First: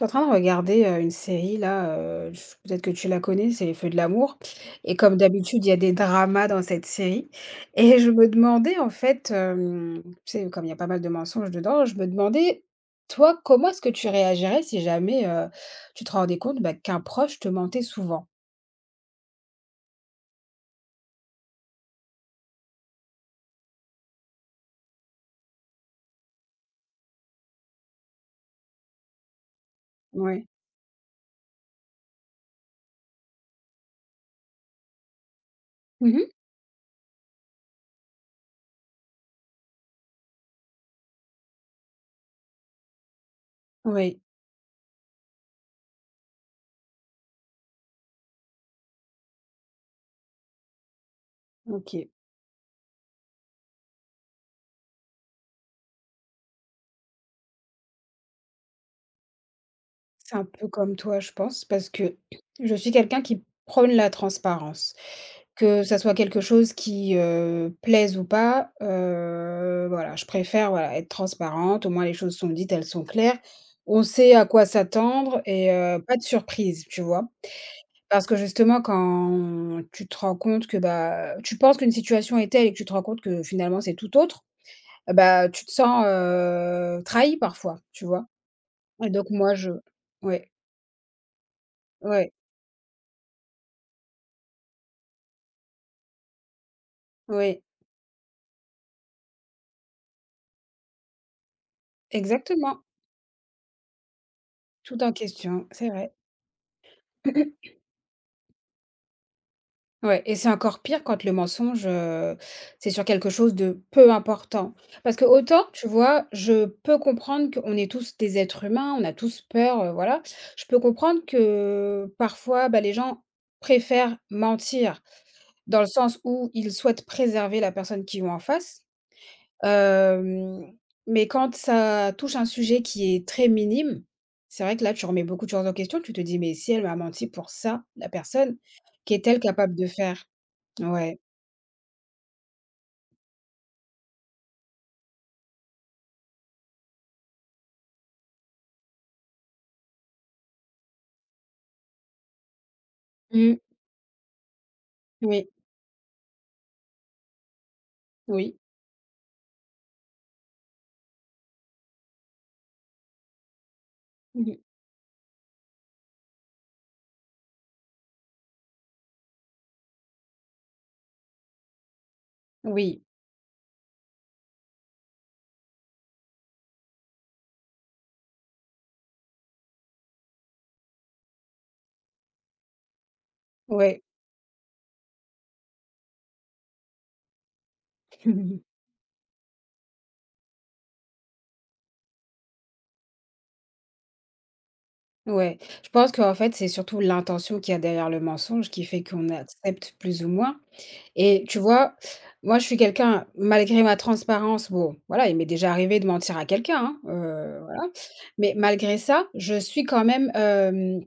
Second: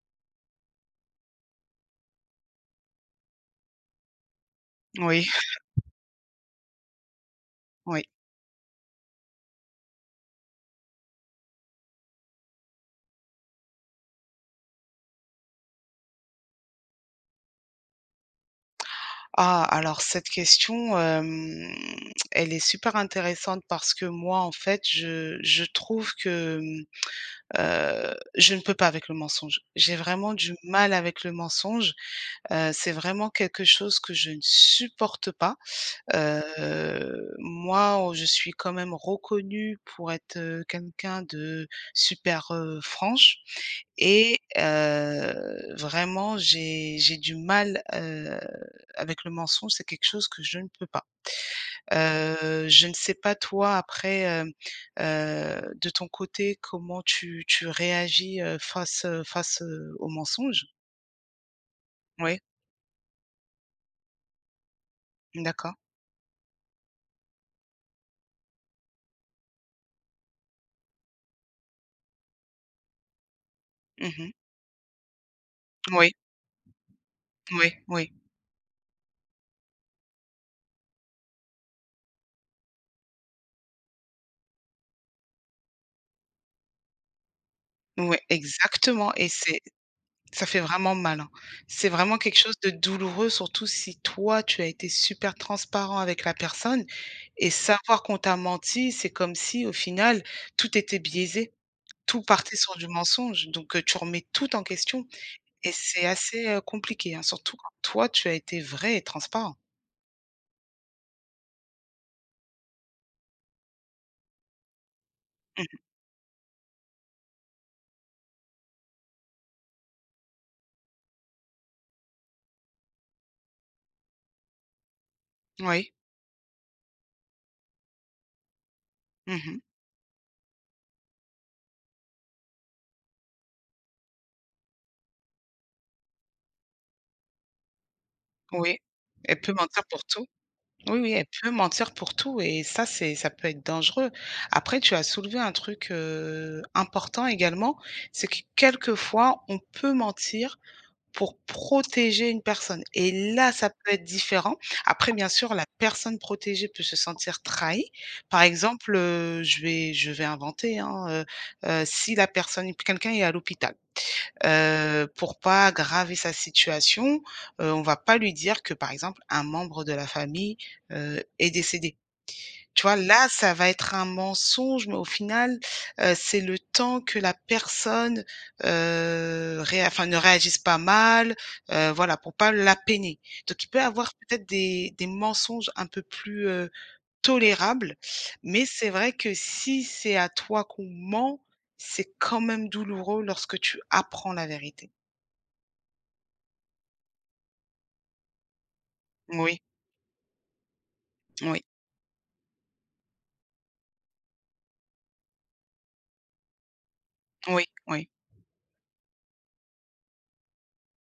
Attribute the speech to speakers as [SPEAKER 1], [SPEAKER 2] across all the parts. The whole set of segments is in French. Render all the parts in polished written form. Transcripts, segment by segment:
[SPEAKER 1] Je suis en train de regarder, une série là, j peut-être que tu la connais, c'est Les Feux de l'amour et comme
[SPEAKER 2] Oui,
[SPEAKER 1] d'habitude, il y a des dramas dans cette série et
[SPEAKER 2] oui.
[SPEAKER 1] je me demandais en fait, tu sais, comme il y a pas mal de mensonges dedans, je me demandais, toi, comment est-ce que tu réagirais si jamais, tu te rendais compte, bah, qu'un proche te mentait souvent?
[SPEAKER 2] Ah, alors cette question, elle est super intéressante parce que moi, en fait, je trouve que, je ne peux pas avec le mensonge. J'ai vraiment
[SPEAKER 1] Ouais.
[SPEAKER 2] du mal avec le mensonge. C'est vraiment quelque chose que je ne supporte pas.
[SPEAKER 1] Mmh.
[SPEAKER 2] Moi, oh, je suis quand même reconnue pour être, quelqu'un de super, franche.
[SPEAKER 1] Oui,
[SPEAKER 2] Et vraiment j'ai du mal, avec le mensonge, c'est quelque chose que je ne peux pas.
[SPEAKER 1] OK.
[SPEAKER 2] Je ne sais pas toi après, de ton côté comment tu réagis, face, au
[SPEAKER 1] C'est un
[SPEAKER 2] mensonge?
[SPEAKER 1] peu comme toi, je pense, parce que
[SPEAKER 2] Oui.
[SPEAKER 1] je suis quelqu'un qui prône la transparence.
[SPEAKER 2] D'accord.
[SPEAKER 1] Que ça soit quelque chose qui, plaise ou pas, voilà, je préfère, voilà, être transparente, au moins les choses sont dites, elles sont claires. On
[SPEAKER 2] Mmh mh.
[SPEAKER 1] sait à quoi s'attendre et
[SPEAKER 2] Oui,
[SPEAKER 1] pas de surprise, tu vois?
[SPEAKER 2] oui, oui,
[SPEAKER 1] Parce que justement quand tu te rends compte que, bah, tu penses qu'une situation est telle et que tu te rends compte que finalement c'est tout autre, bah, tu te sens, trahi parfois, tu
[SPEAKER 2] ouais,
[SPEAKER 1] vois? Et
[SPEAKER 2] exactement. Et
[SPEAKER 1] donc moi
[SPEAKER 2] c'est
[SPEAKER 1] je
[SPEAKER 2] Ça
[SPEAKER 1] Ouais,
[SPEAKER 2] fait vraiment mal, hein. C'est vraiment
[SPEAKER 1] ouais.
[SPEAKER 2] quelque chose de douloureux, surtout si toi, tu as été super transparent avec la personne et
[SPEAKER 1] Oui,
[SPEAKER 2] savoir qu'on t'a menti, c'est comme si au final, tout était biaisé, tout partait sur
[SPEAKER 1] exactement.
[SPEAKER 2] du mensonge, donc tu remets tout en
[SPEAKER 1] Tout
[SPEAKER 2] question
[SPEAKER 1] en question,
[SPEAKER 2] et
[SPEAKER 1] c'est
[SPEAKER 2] c'est
[SPEAKER 1] vrai.
[SPEAKER 2] assez, compliqué, hein, surtout quand toi, tu as été vrai et transparent.
[SPEAKER 1] Ouais, et c'est encore pire quand le mensonge, c'est sur quelque chose de peu important. Parce que autant,
[SPEAKER 2] Mmh.
[SPEAKER 1] tu vois, je peux comprendre qu'on est tous des êtres humains, on a tous peur, voilà. Je peux comprendre que parfois, bah, les gens préfèrent mentir dans le
[SPEAKER 2] Oui.
[SPEAKER 1] sens où ils souhaitent préserver la personne qu'ils ont en face.
[SPEAKER 2] Mmh.
[SPEAKER 1] Hem, mais quand ça touche un sujet qui est très minime, c'est vrai que là, tu remets beaucoup de choses en question. Tu te dis: «Mais si elle m'a menti pour ça, la personne,
[SPEAKER 2] Oui. Elle
[SPEAKER 1] qu'est-elle
[SPEAKER 2] peut
[SPEAKER 1] capable
[SPEAKER 2] mentir
[SPEAKER 1] de
[SPEAKER 2] pour
[SPEAKER 1] faire?»
[SPEAKER 2] tout. Oui, oui,
[SPEAKER 1] Ouais.
[SPEAKER 2] elle peut mentir pour tout et ça, c'est ça peut être dangereux. Après, tu as soulevé un truc important également, c'est que quelquefois, on peut mentir pour protéger une personne. Et là,
[SPEAKER 1] Mmh.
[SPEAKER 2] ça peut être différent. Après, bien
[SPEAKER 1] Oui,
[SPEAKER 2] sûr, la personne protégée peut se sentir trahie. Par
[SPEAKER 1] oui.
[SPEAKER 2] exemple, je vais inventer, hein, si la personne, quelqu'un est à l'hôpital
[SPEAKER 1] Mmh.
[SPEAKER 2] pour pas aggraver sa situation, on va pas lui dire que, par exemple, un membre de la famille, est décédé. Tu vois?
[SPEAKER 1] Oui,
[SPEAKER 2] Là, ça va être un mensonge, mais au final, c'est le temps que la personne, réa enfin, ne réagisse pas mal, voilà, pour pas la peiner. Donc il peut
[SPEAKER 1] ouais.
[SPEAKER 2] avoir peut-être des mensonges un peu plus, tolérables, mais c'est vrai que si c'est à toi qu'on ment, c'est quand même douloureux lorsque tu apprends la vérité.
[SPEAKER 1] Ouais. Je pense qu'en fait, c'est surtout l'intention qu'il y a derrière le mensonge qui fait qu'on
[SPEAKER 2] Oui,
[SPEAKER 1] accepte plus ou moins. Et tu
[SPEAKER 2] oui,
[SPEAKER 1] vois, moi, je suis quelqu'un, malgré ma transparence, bon, voilà, il m'est déjà arrivé de mentir à quelqu'un, hein,
[SPEAKER 2] oui,
[SPEAKER 1] voilà.
[SPEAKER 2] oui,
[SPEAKER 1] Mais malgré ça, je suis quand même,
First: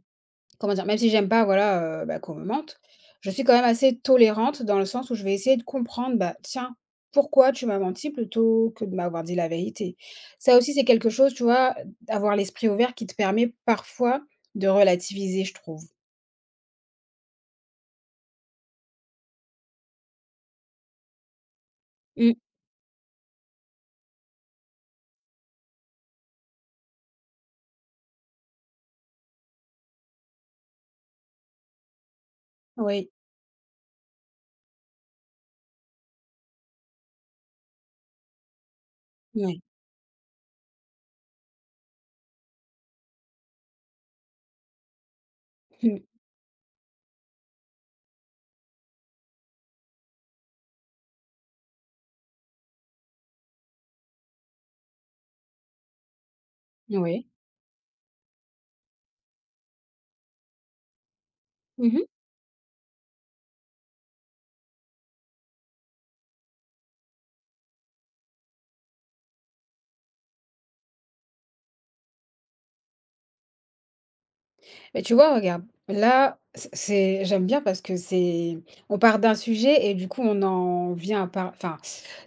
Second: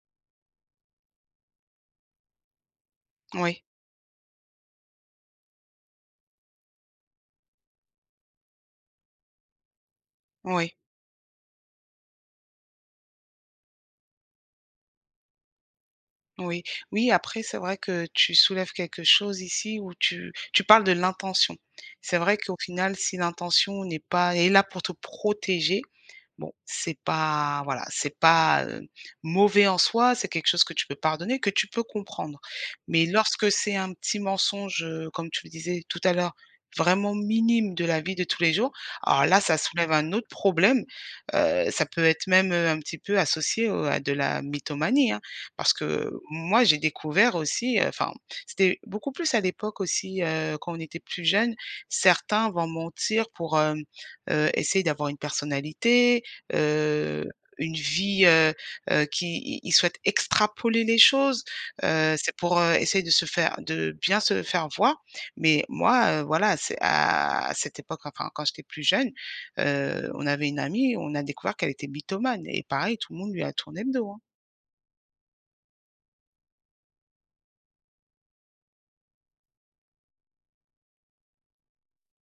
[SPEAKER 1] comment dire? Même si j'aime pas, voilà, bah, qu'on me mente, je suis quand
[SPEAKER 2] oui,
[SPEAKER 1] même assez tolérante dans le sens où je vais essayer de comprendre, bah, tiens, pourquoi tu m'as menti plutôt que de m'avoir dit la vérité? Ça aussi,
[SPEAKER 2] oui,
[SPEAKER 1] c'est quelque chose, tu vois, avoir l'esprit ouvert qui te permet parfois de relativiser, je trouve.
[SPEAKER 2] oui. Oui, après, c'est vrai que tu soulèves quelque chose ici où tu parles de l'intention. C'est
[SPEAKER 1] Mmh.
[SPEAKER 2] vrai qu'au final, si l'intention n'est pas, est là pour te protéger, bon, c'est pas, mauvais en soi, c'est quelque chose que tu peux pardonner, que tu peux comprendre. Mais
[SPEAKER 1] Oui,
[SPEAKER 2] lorsque c'est un petit mensonge, comme tu le disais tout à l'heure, vraiment minime de la vie de tous les jours, alors là, ça
[SPEAKER 1] oui.
[SPEAKER 2] soulève un autre problème. Ça peut être même, un petit peu associé au à de la mythomanie, hein. Parce
[SPEAKER 1] Mmh.
[SPEAKER 2] que moi, j'ai découvert aussi, enfin, c'était beaucoup plus à l'époque aussi, quand on était plus jeune, certains vont mentir pour, essayer d'avoir une personnalité, Heu,
[SPEAKER 1] Oui.
[SPEAKER 2] une vie, qui il souhaite extrapoler les choses,
[SPEAKER 1] Mmh.
[SPEAKER 2] c'est pour, essayer de se faire de bien se faire voir. Mais moi, voilà, c'est à cette époque, enfin, quand j'étais plus jeune, on avait une amie, on a découvert qu'elle était mythomane et pareil, tout le monde lui a tourné le dos, hein.
[SPEAKER 1] Mais tu vois, regarde, là, c'est, j'aime bien parce que c'est, on part d'un sujet et du coup, on en vient enfin,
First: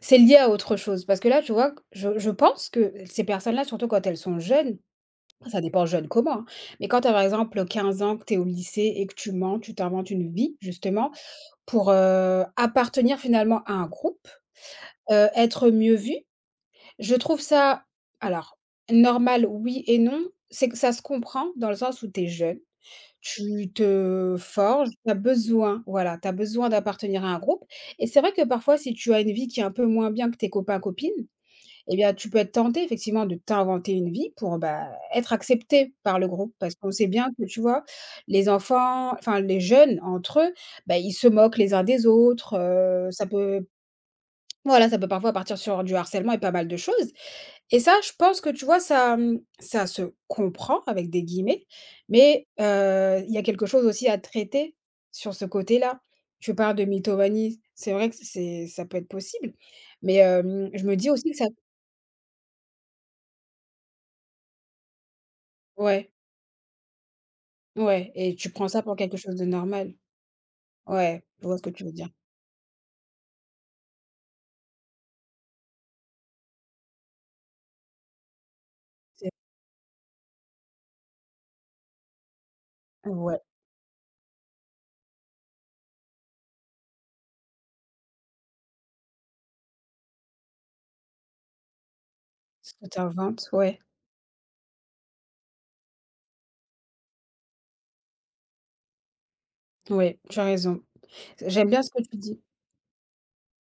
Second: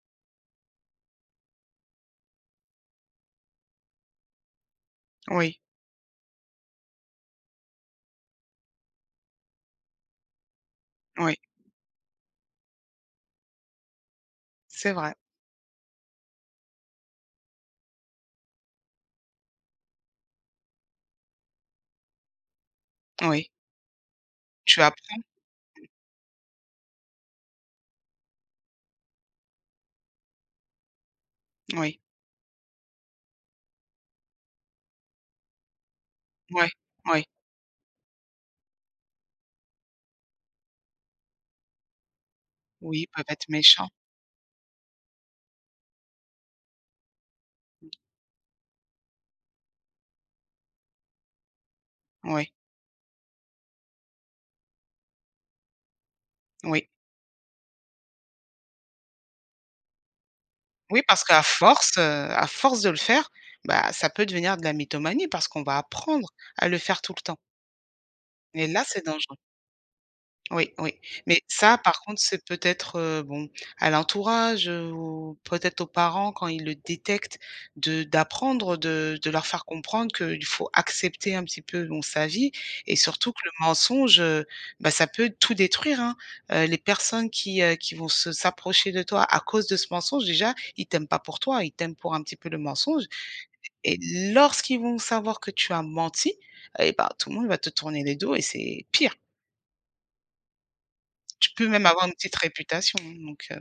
[SPEAKER 1] c'est lié à autre chose. Parce que là, tu vois, je pense que ces personnes-là, surtout quand elles sont jeunes, ça
[SPEAKER 2] Oui,
[SPEAKER 1] dépend jeune comment, hein, mais quand tu as par exemple 15 ans, que tu es au lycée et que tu mens, tu t'inventes une vie, justement,
[SPEAKER 2] oui,
[SPEAKER 1] pour appartenir finalement à un groupe,
[SPEAKER 2] c'est vrai.
[SPEAKER 1] euh, être mieux vu, je trouve ça, alors, normal, oui et non, c'est que ça se comprend dans le sens où tu es jeune,
[SPEAKER 2] Oui,
[SPEAKER 1] tu te
[SPEAKER 2] tu
[SPEAKER 1] forges, tu as
[SPEAKER 2] apprends,
[SPEAKER 1] besoin, voilà, tu as besoin d'appartenir à un groupe et c'est vrai que parfois, si tu as une vie qui est un peu moins bien que tes copains, copines, eh
[SPEAKER 2] oui,
[SPEAKER 1] bien, tu peux être tenté effectivement de t'inventer une vie pour, bah, être accepté par le groupe.
[SPEAKER 2] oui,
[SPEAKER 1] Parce qu'on sait
[SPEAKER 2] oui.
[SPEAKER 1] bien que, tu vois, les enfants, enfin les jeunes entre eux, bah, ils se moquent les uns des autres,
[SPEAKER 2] Oui, ils
[SPEAKER 1] heu,
[SPEAKER 2] peuvent
[SPEAKER 1] ça
[SPEAKER 2] être
[SPEAKER 1] peut
[SPEAKER 2] méchants.
[SPEAKER 1] voilà, ça peut parfois partir sur du harcèlement et pas mal de choses. Et ça, je pense que tu vois, ça se «comprend» avec des guillemets, mais
[SPEAKER 2] Oui,
[SPEAKER 1] il y a quelque chose aussi à traiter sur ce côté-là. Tu parles de
[SPEAKER 2] oui.
[SPEAKER 1] mythomanie, c'est vrai que c'est ça peut être possible, mais je me
[SPEAKER 2] Oui,
[SPEAKER 1] dis
[SPEAKER 2] parce
[SPEAKER 1] aussi que
[SPEAKER 2] qu'à
[SPEAKER 1] ça.
[SPEAKER 2] force, à force de le faire, bah, ça peut devenir de la mythomanie parce qu'on va
[SPEAKER 1] Ouais,
[SPEAKER 2] apprendre à le faire tout le temps
[SPEAKER 1] ouais, et tu
[SPEAKER 2] et
[SPEAKER 1] prends ça
[SPEAKER 2] là,
[SPEAKER 1] pour
[SPEAKER 2] c'est
[SPEAKER 1] quelque
[SPEAKER 2] dangereux.
[SPEAKER 1] chose de normal.
[SPEAKER 2] Oui, oui.
[SPEAKER 1] Ouais,
[SPEAKER 2] Mais
[SPEAKER 1] je vois ce que
[SPEAKER 2] ça,
[SPEAKER 1] tu veux
[SPEAKER 2] par
[SPEAKER 1] dire.
[SPEAKER 2] contre, c'est peut-être, bon, à l'entourage, ou peut-être aux parents quand ils le détectent, de d'apprendre, de
[SPEAKER 1] C'est
[SPEAKER 2] leur faire comprendre qu'il faut accepter un petit peu, bon, sa vie et surtout que
[SPEAKER 1] Ouais,
[SPEAKER 2] le mensonge, bah, ça peut tout détruire, hein. Les personnes qui, vont se s'approcher de toi à cause de ce mensonge, déjà, ils t'aiment pas pour toi, ils t'aiment pour un petit peu le
[SPEAKER 1] ce que tu
[SPEAKER 2] mensonge
[SPEAKER 1] inventes, ouais,
[SPEAKER 2] et lorsqu'ils vont savoir que tu as menti et bah, tout le monde va te tourner les dos et c'est pire.
[SPEAKER 1] ouais, tu as raison.
[SPEAKER 2] Tu peux
[SPEAKER 1] J'aime bien
[SPEAKER 2] même
[SPEAKER 1] ce que
[SPEAKER 2] avoir une
[SPEAKER 1] tu
[SPEAKER 2] petite
[SPEAKER 1] dis.
[SPEAKER 2] réputation, hein, donc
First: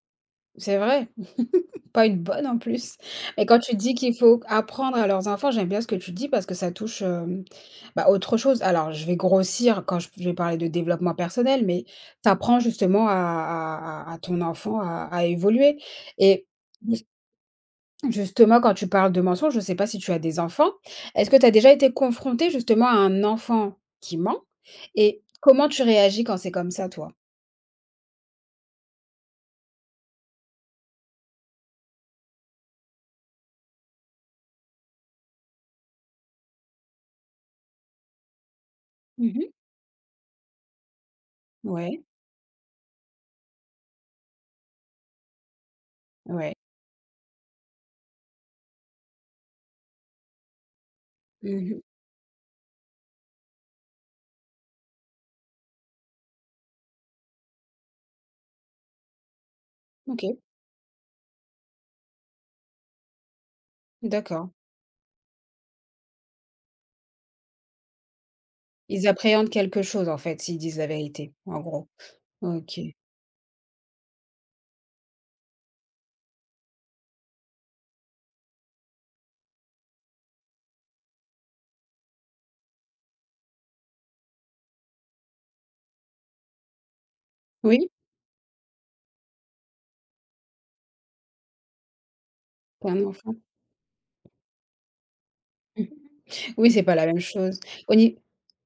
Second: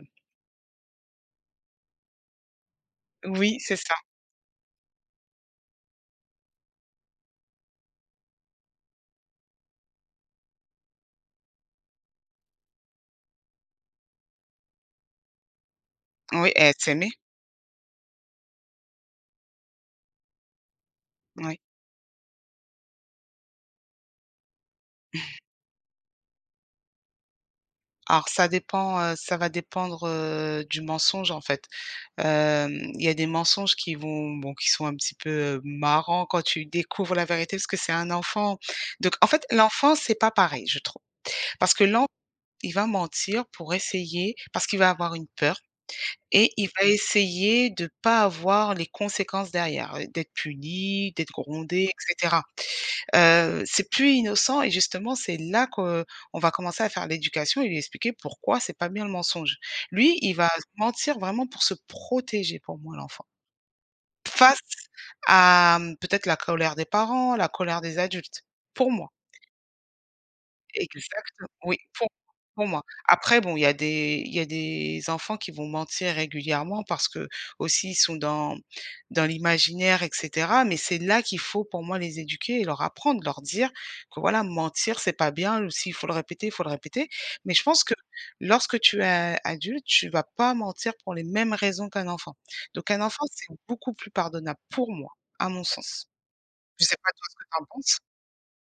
[SPEAKER 1] C'est vrai. Pas une bonne en plus. Mais
[SPEAKER 2] oui,
[SPEAKER 1] quand tu
[SPEAKER 2] c'est
[SPEAKER 1] dis
[SPEAKER 2] ça.
[SPEAKER 1] qu'il faut apprendre à leurs enfants, j'aime bien ce que tu dis parce que ça touche, bah, autre chose. Alors je vais grossir quand je vais parler de développement personnel, mais tu apprends justement à ton enfant à évoluer et
[SPEAKER 2] Oui, et être
[SPEAKER 1] jus
[SPEAKER 2] aimé,
[SPEAKER 1] justement quand tu parles de mensonges, je ne sais pas si tu as des enfants. Est-ce que tu as
[SPEAKER 2] oui.
[SPEAKER 1] déjà été confrontée justement à un enfant qui ment et comment tu réagis quand c'est comme ça, toi?
[SPEAKER 2] Alors ça dépend, ça va dépendre, du mensonge, en fait. Hem, il y a des mensonges qui qui sont un petit peu, marrants quand tu découvres la vérité parce que c'est un enfant. Donc en fait, l'enfant, c'est pas pareil, je trouve. Parce que
[SPEAKER 1] Ouais,
[SPEAKER 2] il va mentir pour essayer parce qu'il va avoir une peur et
[SPEAKER 1] ouais.
[SPEAKER 2] il va essayer de pas avoir les conséquences derrière, d'être puni, d'être
[SPEAKER 1] Mmh.
[SPEAKER 2] grondé et cetera. C'est plus innocent et justement, c'est là qu'on va commencer à faire l'éducation et lui expliquer pourquoi c'est pas bien le mensonge. Lui, il
[SPEAKER 1] OK,
[SPEAKER 2] va mentir vraiment pour se protéger pour moi, l'enfant,
[SPEAKER 1] d'accord.
[SPEAKER 2] face à, peut-être la colère des parents, la colère des adultes, pour
[SPEAKER 1] Ils
[SPEAKER 2] moi
[SPEAKER 1] appréhendent quelque chose, en fait, s'ils disent la vérité,
[SPEAKER 2] exact
[SPEAKER 1] en
[SPEAKER 2] oui,
[SPEAKER 1] gros.
[SPEAKER 2] pour
[SPEAKER 1] OK.
[SPEAKER 2] moi. Après bon, il y a des enfants qui vont mentir régulièrement parce que aussi ils sont dans l'imaginaire et cetera, mais c'est là qu'il faut pour moi les éduquer et leur apprendre, leur dire que voilà, mentir, c'est pas bien, s'il faut le répéter, il faut le répéter. Mais je pense
[SPEAKER 1] Oui,
[SPEAKER 2] que lorsque tu es adulte, tu vas pas mentir pour les mêmes raisons qu'un enfant.
[SPEAKER 1] tu
[SPEAKER 2] Donc
[SPEAKER 1] as
[SPEAKER 2] un
[SPEAKER 1] un
[SPEAKER 2] enfant,
[SPEAKER 1] enfant.
[SPEAKER 2] c'est beaucoup plus pardonnable pour moi, à mon sens.
[SPEAKER 1] Oui, c'est
[SPEAKER 2] Je
[SPEAKER 1] pas
[SPEAKER 2] sais
[SPEAKER 1] la
[SPEAKER 2] pas
[SPEAKER 1] même
[SPEAKER 2] toi ce que
[SPEAKER 1] chose.
[SPEAKER 2] tu en
[SPEAKER 1] Au
[SPEAKER 2] penses?
[SPEAKER 1] ni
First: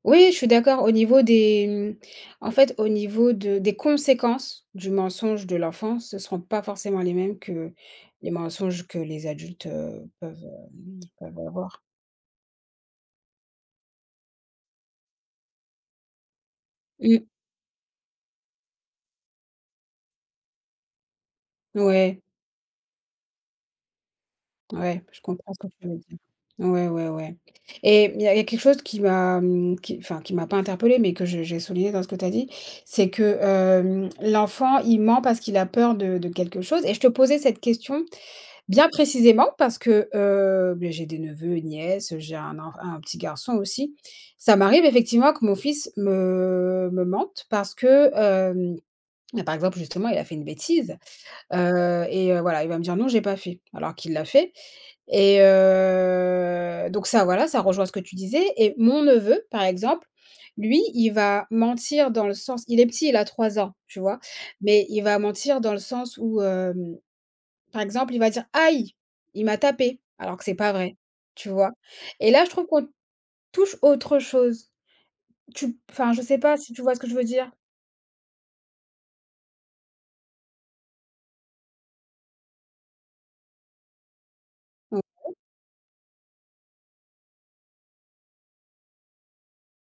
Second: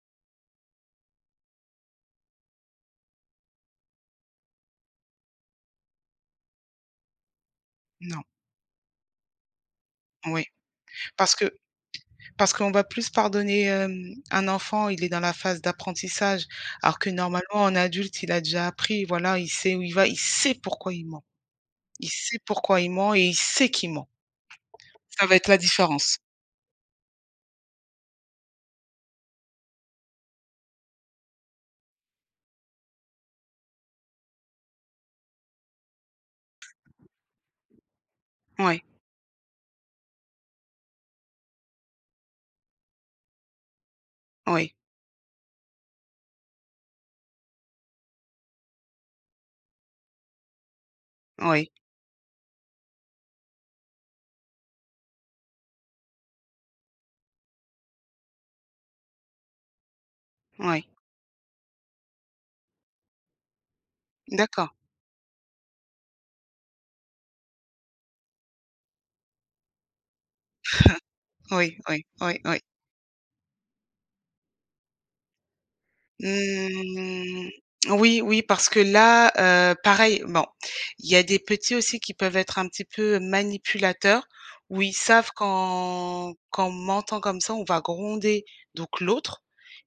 [SPEAKER 1] Oui, je suis d'accord, au niveau des mmh, en fait, au niveau de des conséquences du mensonge de l'enfant, ce ne seront pas forcément les mêmes que
[SPEAKER 2] Non,
[SPEAKER 1] les mensonges que les adultes, peuvent,
[SPEAKER 2] oui.
[SPEAKER 1] hem,
[SPEAKER 2] Parce
[SPEAKER 1] peuvent
[SPEAKER 2] que
[SPEAKER 1] avoir.
[SPEAKER 2] Parce qu'on va plus pardonner, un enfant, il est dans la phase d'apprentissage, alors que
[SPEAKER 1] Oui.
[SPEAKER 2] normalement un adulte, il a déjà appris, voilà, il sait où il va, il sait pourquoi il ment. Il
[SPEAKER 1] Ouais.
[SPEAKER 2] sait pourquoi il ment et il sait qu'il ment.
[SPEAKER 1] Ouais, je
[SPEAKER 2] Ça va être
[SPEAKER 1] comprends
[SPEAKER 2] la
[SPEAKER 1] ce que tu veux
[SPEAKER 2] différence.
[SPEAKER 1] dire. Ouais, ouais, ouais. Et il y a quelque chose qui m'a, qui enfin qui m'a pas interpellée, mais que je j'ai souligné dans ce que tu as dit, c'est que, l'enfant, il ment parce qu'il a peur de quelque chose et je te posais cette question
[SPEAKER 2] Oui,
[SPEAKER 1] bien précisément parce que, beh, j'ai des neveux nièces, j'ai un petit garçon aussi. Ça
[SPEAKER 2] oui,
[SPEAKER 1] m'arrive effectivement que mon fils me mente parce que, bah, par exemple, justement, il a fait une bêtise.
[SPEAKER 2] oui,
[SPEAKER 1] Voilà, il va me dire: «Non, j'ai pas fait», alors qu'il l'a fait et donc ça, voilà, ça rejoint ce que tu disais et mon neveu, par exemple, lui,
[SPEAKER 2] oui.
[SPEAKER 1] il va mentir dans le sens il est petit, il a 3 ans, tu vois?
[SPEAKER 2] D'accord.
[SPEAKER 1] Mais il va mentir dans le sens où, par exemple, il va dire: «Aïe, il m'a tapé», alors que c'est pas vrai, tu vois?
[SPEAKER 2] Oui, oui,
[SPEAKER 1] Et
[SPEAKER 2] oui,
[SPEAKER 1] là, je
[SPEAKER 2] oui.
[SPEAKER 1] trouve qu'on touche autre chose. Tu Enfin, je sais pas si tu vois ce que je veux
[SPEAKER 2] Mmh,
[SPEAKER 1] dire?
[SPEAKER 2] oui, oui, parce que là, pareil, bon, il y a des petits aussi qui peuvent être un petit peu manipulateurs, où ils
[SPEAKER 1] O
[SPEAKER 2] savent qu'en mentant comme ça, on va gronder donc l'autre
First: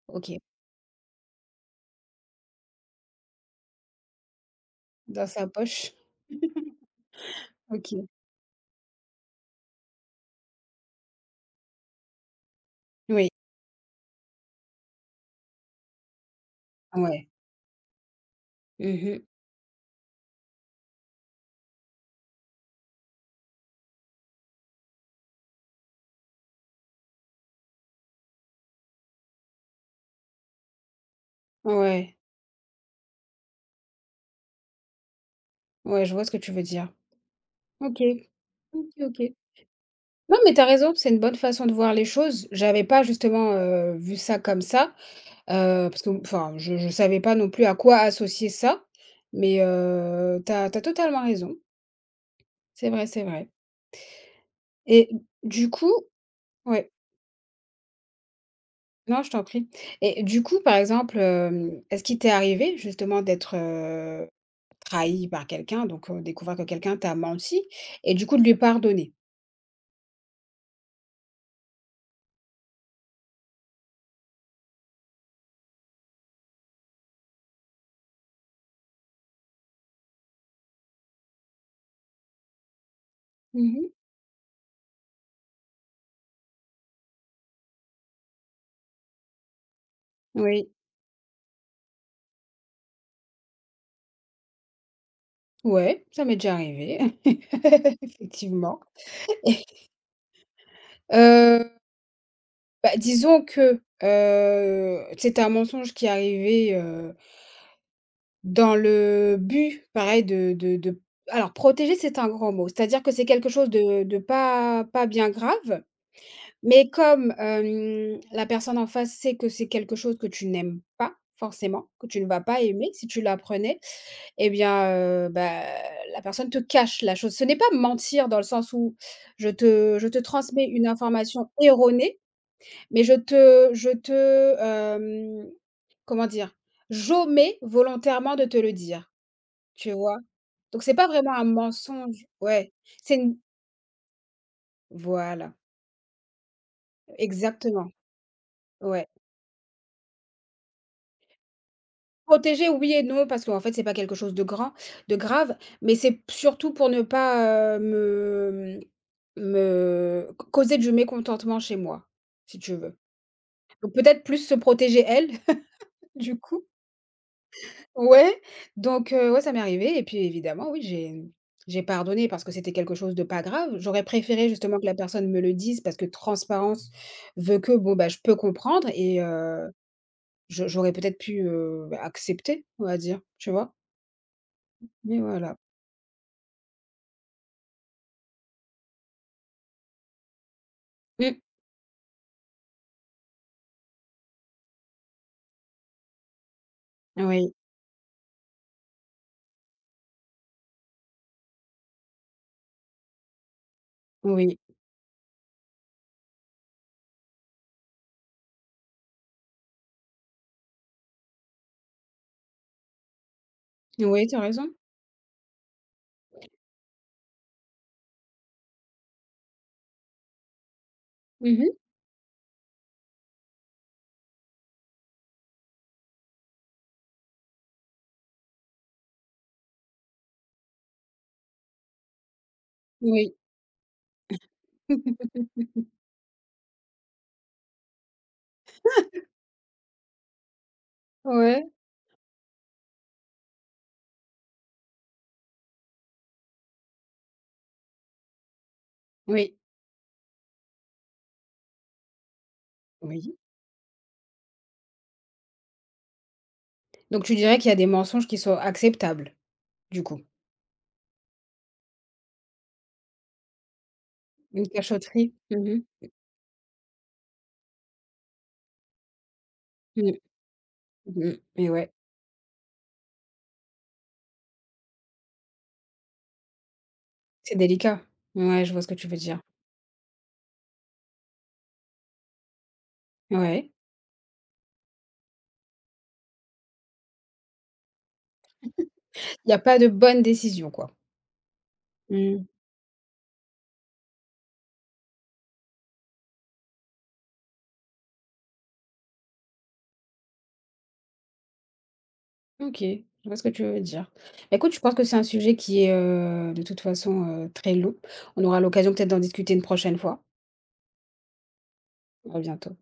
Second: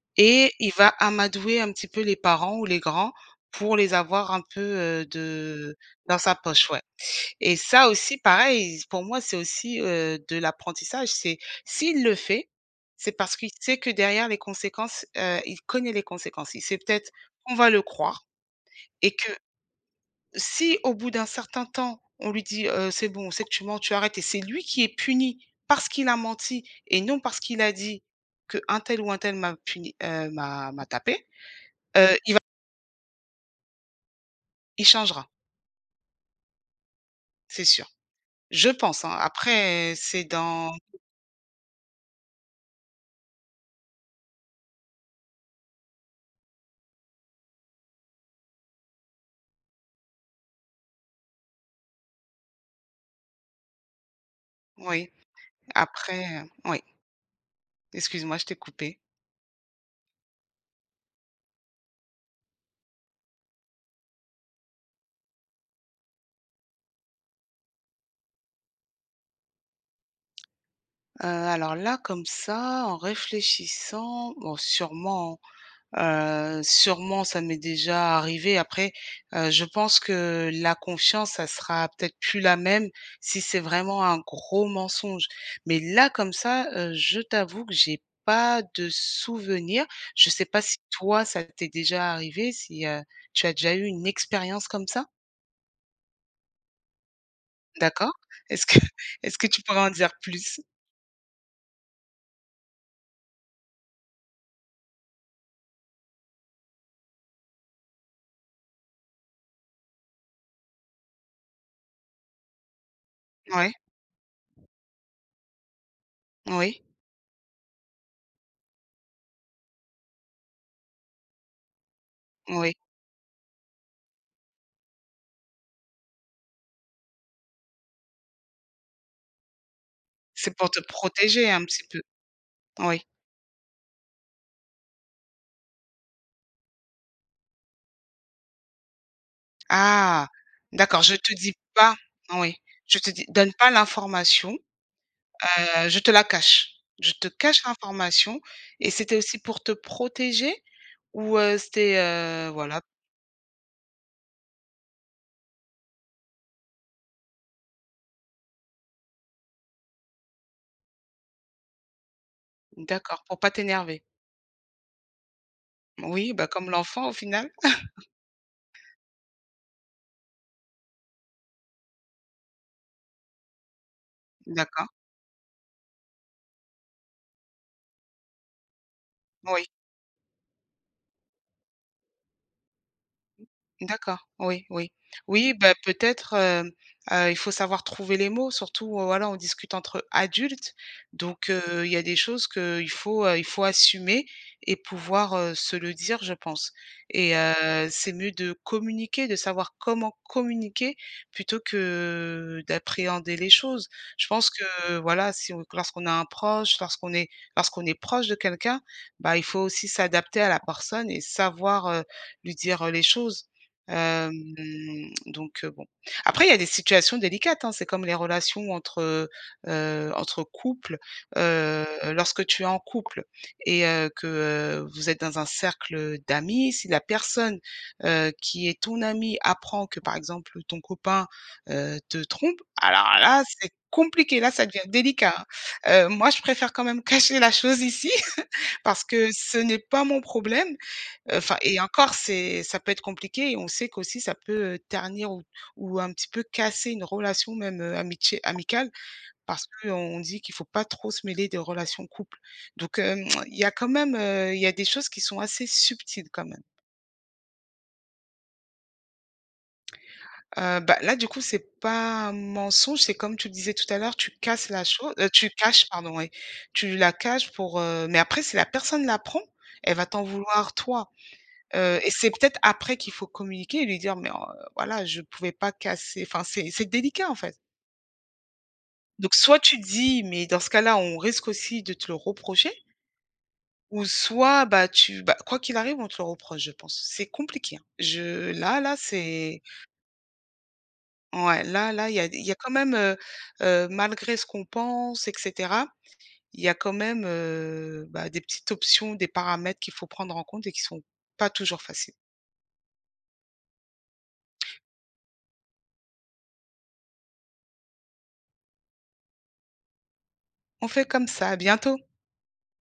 [SPEAKER 1] OK,
[SPEAKER 2] et il va amadouer un petit peu les parents ou les grands pour les avoir un peu,
[SPEAKER 1] dans sa
[SPEAKER 2] de
[SPEAKER 1] poche.
[SPEAKER 2] dans sa poche, ouais. Et ça
[SPEAKER 1] OK.
[SPEAKER 2] aussi, pareil, pour moi, c'est aussi, de l'apprentissage. C'est S'il le fait, c'est
[SPEAKER 1] Oui,
[SPEAKER 2] parce qu'il sait que derrière les conséquences, il connaît les conséquences. Il sait peut-être
[SPEAKER 1] ouais.
[SPEAKER 2] qu'on va le croire et
[SPEAKER 1] Mmh.
[SPEAKER 2] que si au bout d'un certain temps, on lui dit: C'est bon, on sait que tu mens, tu arrêtes» et c'est lui qui est puni parce qu'il a menti et non parce qu'il a dit que un tel ou un tel m'a puni, m'a tapé, heu,
[SPEAKER 1] Ouais.
[SPEAKER 2] il va il changera,
[SPEAKER 1] Ouais, je vois ce que tu veux dire.
[SPEAKER 2] c'est sûr.
[SPEAKER 1] OK.
[SPEAKER 2] Je
[SPEAKER 1] OK,
[SPEAKER 2] pense, hein.
[SPEAKER 1] OK.
[SPEAKER 2] Après, c'est
[SPEAKER 1] Non, mais t'as
[SPEAKER 2] dans
[SPEAKER 1] raison, c'est une bonne façon de voir les choses. J'avais pas justement, vu ça comme ça, parce que enfin, je savais pas non plus à quoi associer ça, mais t'as as totalement raison. C'est vrai, c'est vrai, et
[SPEAKER 2] oui,
[SPEAKER 1] du coup
[SPEAKER 2] après, oui.
[SPEAKER 1] ouais,
[SPEAKER 2] Excuse-moi, je t'ai coupé.
[SPEAKER 1] non, je t'en prie, et du coup, par exemple, est-ce qu'il t'est arrivé justement d'être, trahi par quelqu'un, donc découvrir que quelqu'un t'a menti et du coup de lui pardonner?
[SPEAKER 2] Alors là, comme ça, en réfléchissant, bon, sûrement ça m'est déjà arrivé. Après, je pense que la confiance, ça sera peut-être plus la même si c'est
[SPEAKER 1] Mmh.
[SPEAKER 2] vraiment un gros mensonge. Mais là, comme ça, je t'avoue que j'ai pas de souvenir. Je sais pas
[SPEAKER 1] Oui.
[SPEAKER 2] si toi, ça t'est déjà arrivé, si, tu as déjà eu une expérience comme ça?
[SPEAKER 1] Ouais, ça m'est déjà arrivé,
[SPEAKER 2] D'accord. Est-ce que
[SPEAKER 1] effectivement.
[SPEAKER 2] est-ce que tu pourrais en dire plus?
[SPEAKER 1] Heu, Bah, disons que, c'était un mensonge qui arrivait, dans le but, pareil, de alors protéger, c'est un grand mot. C'est-à-dire que c'est quelque chose
[SPEAKER 2] Ouais.
[SPEAKER 1] de pas bien grave.
[SPEAKER 2] Oui.
[SPEAKER 1] Mais comme, la personne en face sait que c'est quelque chose que tu n'aimes pas forcément, que tu ne vas pas
[SPEAKER 2] Oui.
[SPEAKER 1] aimer si tu l'apprenais et bien, bah, la personne te cache la chose. Ce n'est pas mentir dans le sens où je te
[SPEAKER 2] C'est
[SPEAKER 1] transmets
[SPEAKER 2] pour te
[SPEAKER 1] une information
[SPEAKER 2] protéger un petit peu?
[SPEAKER 1] erronée,
[SPEAKER 2] Oui.
[SPEAKER 1] mais je te, comment dire? J'omets volontairement de te le dire, tu vois?
[SPEAKER 2] Ah!
[SPEAKER 1] Donc c'est
[SPEAKER 2] D'accord,
[SPEAKER 1] pas
[SPEAKER 2] je te
[SPEAKER 1] vraiment un
[SPEAKER 2] dis pas
[SPEAKER 1] mensonge.
[SPEAKER 2] oui,
[SPEAKER 1] Ouais,
[SPEAKER 2] je te
[SPEAKER 1] c'est
[SPEAKER 2] dis
[SPEAKER 1] une
[SPEAKER 2] donne pas l'information,
[SPEAKER 1] voilà,
[SPEAKER 2] je te la cache. Je te cache
[SPEAKER 1] exactement,
[SPEAKER 2] l'information et
[SPEAKER 1] ouais.
[SPEAKER 2] c'était aussi pour te protéger ou, c'était,
[SPEAKER 1] Protéger,
[SPEAKER 2] voilà,
[SPEAKER 1] oui et non, parce qu'en fait, c'est pas quelque chose de grave, mais c'est surtout pour ne pas, me me c causer du mécontentement chez moi, si tu veux.
[SPEAKER 2] d'accord, pour pas
[SPEAKER 1] Donc
[SPEAKER 2] t'énerver?
[SPEAKER 1] peut-être plus se protéger elle,
[SPEAKER 2] Oui,
[SPEAKER 1] du
[SPEAKER 2] bah,
[SPEAKER 1] coup.
[SPEAKER 2] comme l'enfant au final.
[SPEAKER 1] Ouais, donc ouais, ça m'est arrivé et puis évidemment, oui, j'ai pardonné parce que c'était quelque chose de pas grave. J'aurais préféré justement que
[SPEAKER 2] D'accord,
[SPEAKER 1] la personne me le dise parce que transparence veut que, bon, bah, je peux comprendre et
[SPEAKER 2] oui.
[SPEAKER 1] je j'aurais peut-être pu, bah, accepter, on va dire, tu vois?
[SPEAKER 2] D'accord, oui, oui.
[SPEAKER 1] Mais
[SPEAKER 2] Oui,
[SPEAKER 1] voilà.
[SPEAKER 2] bah, peut-être, il faut savoir trouver les mots, surtout, voilà, on discute entre adultes,
[SPEAKER 1] Mmh.
[SPEAKER 2] donc il y a des choses que il faut assumer et pouvoir, se le dire, je pense et
[SPEAKER 1] Oui,
[SPEAKER 2] c'est mieux de communiquer, de savoir comment communiquer plutôt que d'appréhender les choses. Je pense
[SPEAKER 1] oui.
[SPEAKER 2] que, voilà, si on lorsqu'on a un proche, lorsqu'on est proche de quelqu'un, bah, il faut aussi s'adapter à la personne et savoir, lui dire, les choses.
[SPEAKER 1] Oui,
[SPEAKER 2] Hem,
[SPEAKER 1] tu as raison.
[SPEAKER 2] donc bon. Après, il y a des situations délicates, hein, c'est comme les relations entre couples.
[SPEAKER 1] Mmh.
[SPEAKER 2] Heu, Lorsque tu es en couple et que, vous êtes dans un cercle, d'amis, si la personne, qui est ton ami apprend que, par exemple, ton copain, te trompe, alors
[SPEAKER 1] Oui.
[SPEAKER 2] là, c'est compliqué, là, ça devient délicat, hein. Moi, je préfère quand même cacher la chose ici parce que ce n'est pas mon problème enfin
[SPEAKER 1] Ouais.
[SPEAKER 2] et encore c'est ça peut être compliqué et on sait qu'aussi ça peut, ternir ou un petit peu casser une relation même, amitié amicale
[SPEAKER 1] Oui,
[SPEAKER 2] parce qu'on dit qu'il faut pas trop se mêler des relations de couple. Donc
[SPEAKER 1] oui.
[SPEAKER 2] il y a quand même, il y a des choses qui sont assez subtiles quand même.
[SPEAKER 1] Donc tu dirais qu'il y a des mensonges qui sont acceptables, du coup?
[SPEAKER 2] Bah, là du coup c'est pas un mensonge, c'est comme tu le disais tout à l'heure, tu
[SPEAKER 1] Une
[SPEAKER 2] casses la chose,
[SPEAKER 1] cachotterie?
[SPEAKER 2] tu
[SPEAKER 1] Mmh mh.
[SPEAKER 2] caches pardon, oui, tu la caches pour, mais après si la personne l'apprend, elle va
[SPEAKER 1] Mmh.
[SPEAKER 2] t'en vouloir toi.
[SPEAKER 1] Mmh. Ouais,
[SPEAKER 2] Et c'est peut-être après qu'il faut communiquer et lui dire: «Mais, voilà, je pouvais pas casser» enfin, c'est délicat, en
[SPEAKER 1] c'est
[SPEAKER 2] fait.
[SPEAKER 1] délicat. Ouais, je vois ce que tu veux
[SPEAKER 2] Donc
[SPEAKER 1] dire.
[SPEAKER 2] soit tu dis, mais dans ce cas-là, on risque aussi de te le reprocher
[SPEAKER 1] Ouais.
[SPEAKER 2] ou soit, bah, quoi qu'il arrive, on te le reproche, je pense. C'est compliqué, hein. Je Là là,
[SPEAKER 1] Il y a
[SPEAKER 2] c'est
[SPEAKER 1] pas de bonne décision, quoi?
[SPEAKER 2] ouais, là là, il y a il
[SPEAKER 1] Mmh.
[SPEAKER 2] y a quand même, malgré ce qu'on pense et cetera, il y a quand même, bah, des petites options, des paramètres qu'il faut prendre en compte et qui sont pas toujours faciles.
[SPEAKER 1] OK, je vois ce que tu veux dire. Bah, écoute, je pense que c'est un sujet qui est, de toute façon, très long. On aura l'occasion peut-être d'en discuter une prochaine fois.
[SPEAKER 2] On fait comme ça, à bientôt.
[SPEAKER 1] À bientôt.